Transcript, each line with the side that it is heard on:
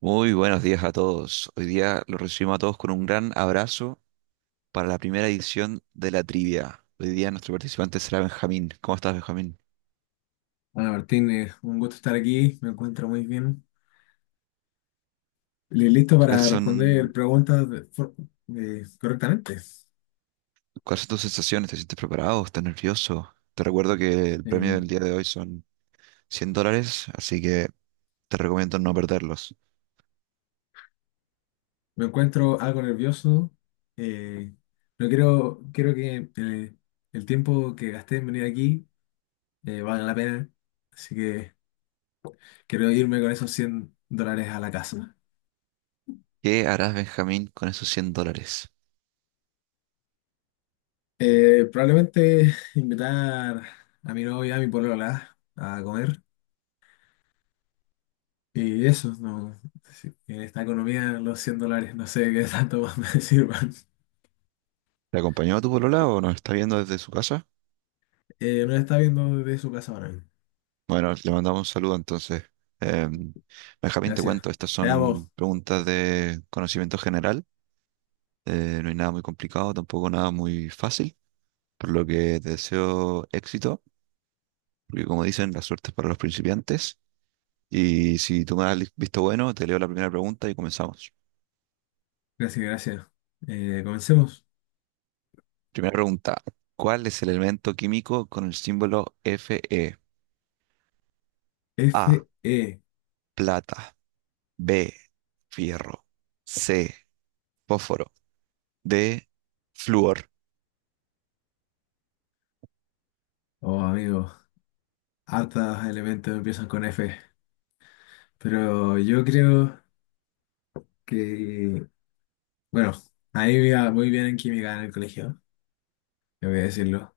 right: Muy buenos días a todos. Hoy día los recibimos a todos con un gran abrazo para la primera edición de la trivia. Hoy día nuestro participante será Benjamín. ¿Cómo estás, Benjamín?
left: Hola Martínez, un gusto estar aquí, me encuentro muy bien. Listo
right: ¿Cuáles
left: para responder
right: son,
left: preguntas correctamente.
right: cuáles son tus sensaciones? ¿Te sientes preparado? ¿Estás nervioso? Te recuerdo que el premio
left: Eh,
right: del día de hoy son $100, así que te recomiendo no perderlos.
left: Me encuentro algo nervioso. eh, no quiero, quiero que el tiempo que gasté en venir aquí valga la pena, así que quiero irme con esos $100 a la casa.
right: ¿Qué harás, Benjamín, con esos $100?
left: Probablemente invitar a mi novia, a mi polola, a comer. Y eso, no, sí, en esta economía los $100 no sé qué tanto más me sirvan.
right: ¿Te acompañó a tu polola o nos está viendo desde su casa?
left: Nos está viendo desde su casa ahora mismo.
right: Bueno, le mandamos un saludo entonces. Em, Benjamín, te
left: Gracias.
right: cuento, estas
left: Te amo.
right: son preguntas de conocimiento general. No hay nada muy complicado, tampoco nada muy fácil, por lo que te deseo éxito, porque como dicen, la suerte es para los principiantes. Y si tú me das visto bueno, te leo la primera pregunta y comenzamos.
left: Gracias, gracias. Comencemos.
right: Primera pregunta, ¿cuál es el elemento químico con el símbolo Fe? A,
left: Fe.
right: plata. B, fierro. C, fósforo. D, flúor.
left: Oh, amigo. Hartos elementos empiezan con F. Pero yo creo que... Bueno, ahí me iba muy bien en química en el colegio, tengo que decirlo.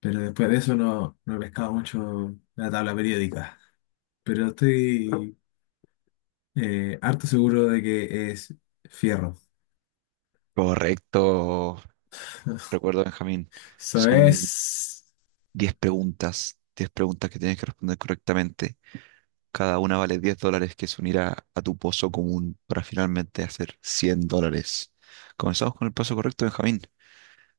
left: Pero después de eso no he pescado mucho la tabla periódica. Pero estoy harto seguro de que es fierro.
right: Correcto, recuerdo Benjamín,
left: Eso
right: son
left: es.
right: 10 preguntas, 10 preguntas que tienes que responder correctamente. Cada una vale $10 que se unirá a tu pozo común para finalmente hacer $100. Comenzamos con el paso correcto, Benjamín.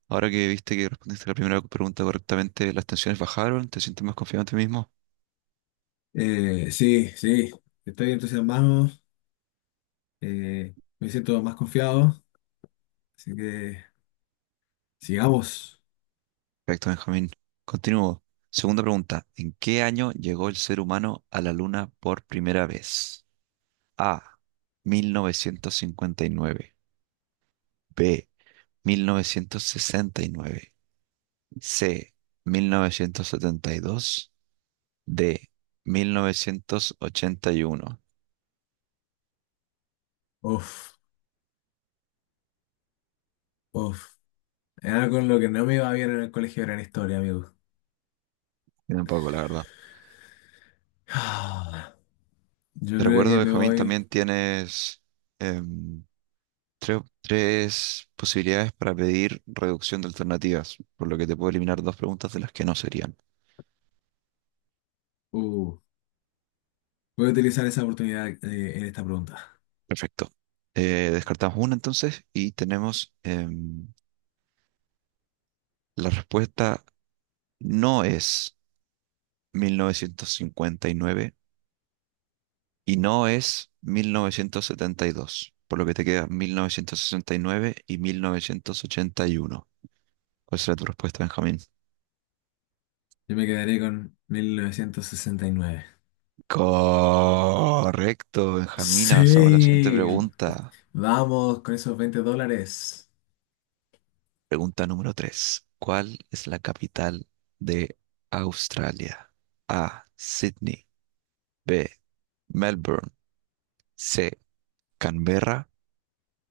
right: Ahora que viste que respondiste la primera pregunta correctamente, las tensiones bajaron, ¿te sientes más confiado en ti mismo?
left: Sí, sí. Estoy entusiasmado. Me siento más confiado. Así que sigamos.
right: Perfecto, Benjamín. Continúo. Segunda pregunta, ¿en qué año llegó el ser humano a la Luna por primera vez? A, 1959. B, 1969. C, 1972. D, 1981.
left: Uf, uf. Era con lo que no me iba bien en el colegio era en historia, amigo.
right: Tiene un poco, la verdad.
left: Ah, yo
right: Te
left: creo
right: recuerdo,
left: que me
right: Benjamín,
left: voy.
right: también tienes em, tres posibilidades para pedir reducción de alternativas, por lo que te puedo eliminar dos preguntas de las que no serían.
left: Uh, Voy a utilizar esa oportunidad en esta pregunta.
right: Perfecto. Descartamos una entonces y tenemos la respuesta no es 1959. Y no es 1972, por lo que te queda 1969 y 1981. ¿Cuál será tu respuesta, Benjamín?
left: Yo me quedaré con 1969.
right: Correcto, Benjamín. Avanzamos a la siguiente
left: Sí,
right: pregunta.
left: vamos con esos $20.
right: Pregunta número 3. ¿Cuál es la capital de Australia? A, Sydney. B, Melbourne. C, Canberra.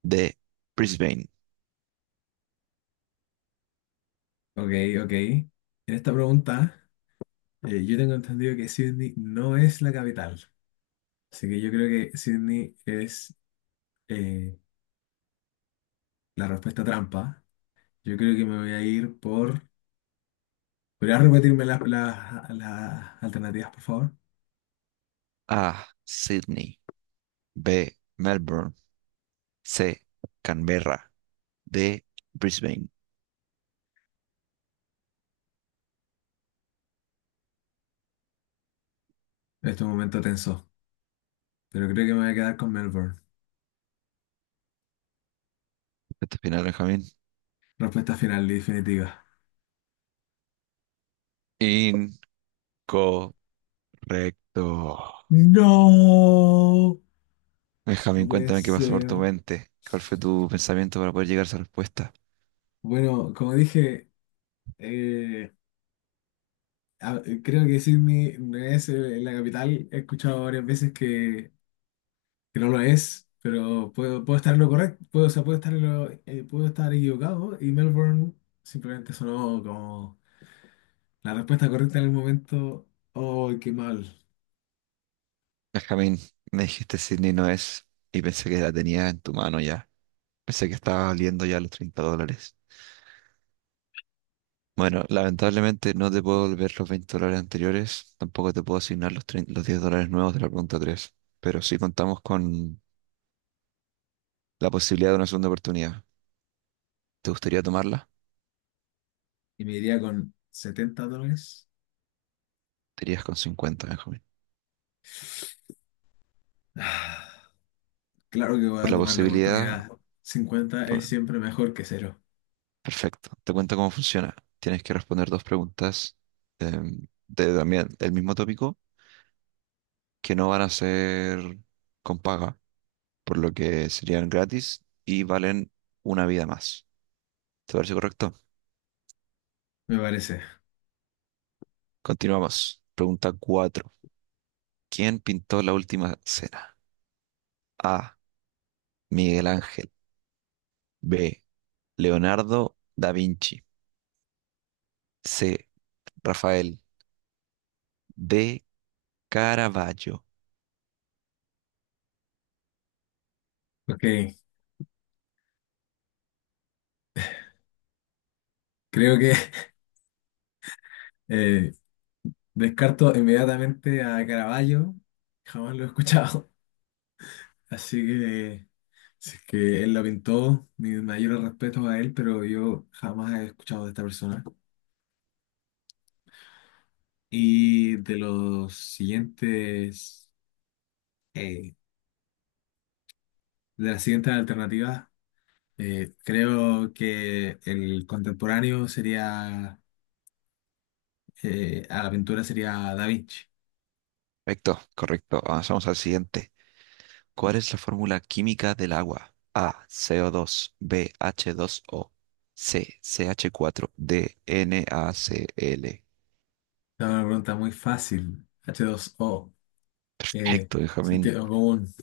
right: D, Brisbane.
left: Ok, ok. En esta pregunta, yo tengo entendido que Sydney no es la capital. Así que yo creo que Sydney es eh, la respuesta trampa. Yo creo que me voy a ir por... ¿Podrías repetirme las alternativas, por favor?
right: A, Sydney. B, Melbourne. C, Canberra. D, Brisbane.
left: En este momento tenso. Pero creo que me voy a quedar con Melbourne.
right: Este final, Benjamín.
left: Respuesta final y definitiva.
right: Incorrecto.
left: ¡No! No
right: Benjamín,
left: puede
right: cuéntame qué pasó por tu
left: ser.
right: mente. ¿Cuál fue tu pensamiento para poder llegar a esa respuesta?
left: Bueno, como dije, eh, creo que Sydney no es la capital. He escuchado varias veces que no lo es, pero puedo estar en lo correcto, puedo, o sea, puedo estar puedo estar equivocado y Melbourne simplemente sonó como la respuesta correcta en el momento. ¡Oh, qué mal!
right: Benjamín, me dijiste Sydney no es, y pensé que la tenías en tu mano ya. Pensé que estaba valiendo ya los $30. Bueno, lamentablemente no te puedo devolver los $20 anteriores, tampoco te puedo asignar los, 30, los $10 nuevos de la pregunta tres, pero sí contamos con la posibilidad de una segunda oportunidad. ¿Te gustaría tomarla?
left: Y me iría con $70.
right: Te irías con 50, Benjamín.
left: Ah, claro que voy
right: Por
left: a
right: la
left: tomar la
right: posibilidad.
left: oportunidad. 50 es
right: por-
left: siempre mejor que cero,
right: Perfecto. Te cuento cómo funciona. Tienes que responder dos preguntas de también el mismo tópico que no van a ser con paga, por lo que serían gratis y valen una vida más. ¿Te parece correcto?
left: me parece.
right: Continuamos. Pregunta 4. ¿Quién pintó la última cena? A, Miguel Ángel. B, Leonardo da Vinci. C, Rafael. D, Caravaggio.
left: Ok, creo que eh, descarto inmediatamente a Caravaggio, jamás lo he escuchado. Así que si es que él lo pintó, mi mayor respeto a él, pero yo jamás he escuchado de esta persona. Y eh, de las siguientes alternativas, creo que el contemporáneo sería, a la pintura sería Da Vinci.
right: Perfecto, correcto. Avanzamos al siguiente. ¿Cuál es la fórmula química del agua? A, CO2. B, H2O. C, CH4. D, NaCl.
left: Es una pregunta muy fácil, H2O eh,
right: Perfecto, Benjamín.
left: sentido común.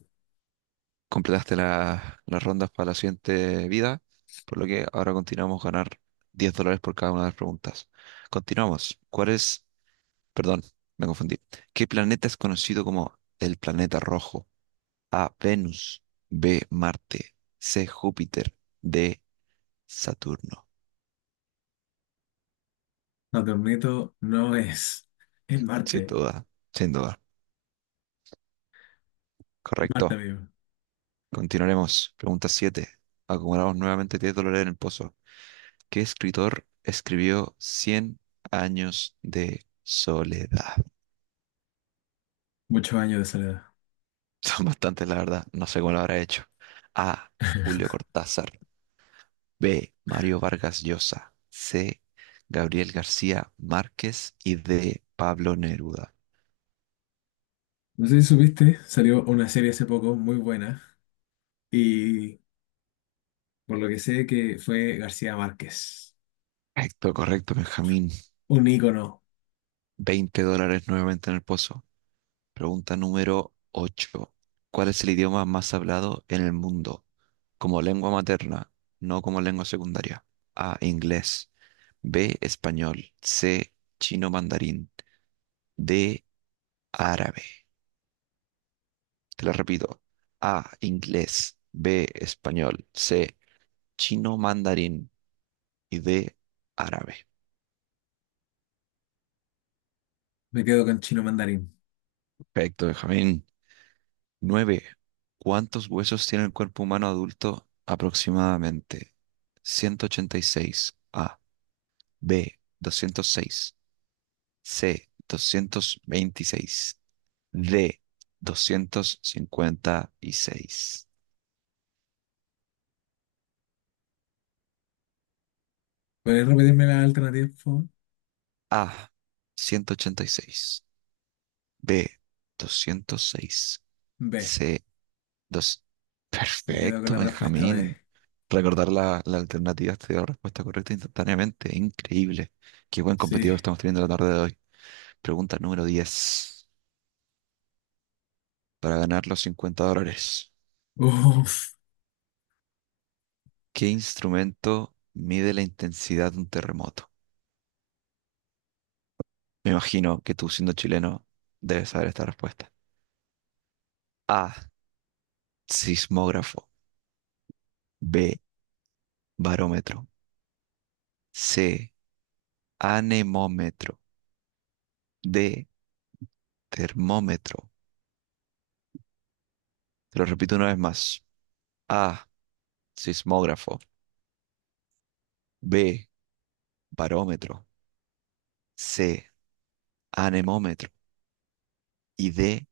right: Completaste las rondas para la siguiente vida, por lo que ahora continuamos ganar $10 por cada una de las preguntas. Continuamos. ¿Cuál es? Perdón, me confundí. ¿Qué planeta es conocido como el planeta rojo? A, Venus. B, Marte. C, Júpiter. D, Saturno.
left: No te admito, no es. Es
right: Sin
left: Marte.
right: duda, sin duda.
left: Es Marte,
right: Correcto.
left: amigo.
right: Continuaremos. Pregunta 7. Acumulamos nuevamente $10 en el pozo. ¿Qué escritor escribió Cien años de soledad?
left: Muchos años de soledad.
right: Son bastantes, la verdad. No sé cómo lo habrá hecho. A, Julio Cortázar. B, Mario Vargas Llosa. C, Gabriel García Márquez. Y D, Pablo Neruda.
left: No sé si supiste, salió una serie hace poco muy buena y por lo que sé que fue García Márquez.
right: Correcto, correcto, Benjamín.
left: Un ícono.
right: $20 nuevamente en el pozo. Pregunta número 8. ¿Cuál es el idioma más hablado en el mundo? Como lengua materna, no como lengua secundaria. A, inglés. B, español. C, chino mandarín. D, árabe. Te lo repito. A, inglés. B, español. C, chino mandarín. Y D, árabe.
left: Me quedo con chino mandarín.
right: Perfecto, Benjamín. 9. ¿Cuántos huesos tiene el cuerpo humano adulto aproximadamente? 186. A. B, 206. C, 226. D, 256.
left: ¿Puedes repetirme la alternativa, por favor?
right: A, 186. B, 206.
left: B.
right: C, dos.
left: Me quedo con
right: Perfecto,
left: la respuesta
right: Benjamín.
left: B.
right: Recordar la alternativa te dio la respuesta correcta instantáneamente. Increíble. Qué buen
left: Sí.
right: competidor estamos teniendo la tarde de hoy. Pregunta número diez. Para ganar los $50,
left: Uf.
right: ¿qué instrumento mide la intensidad de un terremoto? Me imagino que tú, siendo chileno, debes saber esta respuesta. A, sismógrafo. B, barómetro. C, anemómetro. D, termómetro. Te lo repito una vez más. A, sismógrafo. B, barómetro. C, anemómetro. Y D,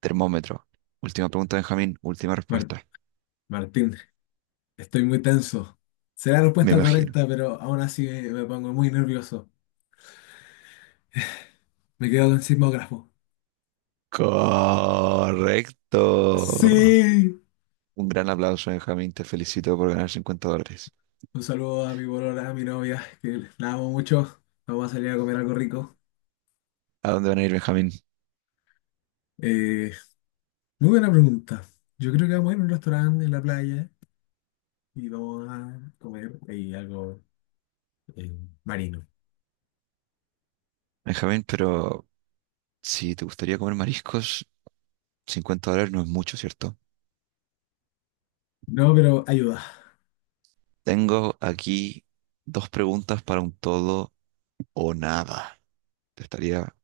right: termómetro. Última pregunta, Benjamín. Última
left: Mar-
right: respuesta.
left: Martín, estoy muy tenso. Será la
right: Me
left: respuesta
right: imagino.
left: correcta, pero aún así me pongo muy nervioso. Me quedo con sismógrafo.
right: Correcto.
left: Sí.
right: Un gran aplauso, Benjamín. Te felicito por ganar $50.
left: Un saludo a mi polola, a mi novia, que la amo mucho. Vamos a salir a comer algo rico.
right: ¿A dónde van a ir, Benjamín?
left: Eh, Muy buena pregunta. Yo creo que vamos a ir a un restaurante en la playa y vamos a comer ahí algo eh, marino.
right: Benjamín, pero si te gustaría comer mariscos, $50 no es mucho, ¿cierto?
left: No, pero ayuda.
right: Tengo aquí dos preguntas para un todo o nada. Te estaría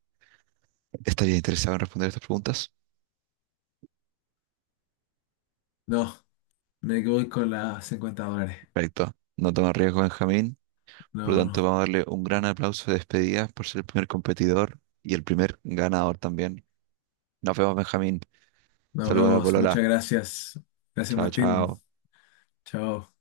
right: ¿Estaría interesado en responder estas preguntas?
left: No, me voy con las $50.
right: Perfecto. No toma riesgo, Benjamín. Por lo
left: No,
right: tanto,
left: no.
right: vamos a darle un gran aplauso de despedida por ser el primer competidor y el primer ganador también. Nos vemos, Benjamín.
left: Nos
right: Saludos a la
left: vemos. Muchas
right: polola.
left: gracias. Gracias,
right: Chao,
left: Martín.
right: chao.
left: Chao.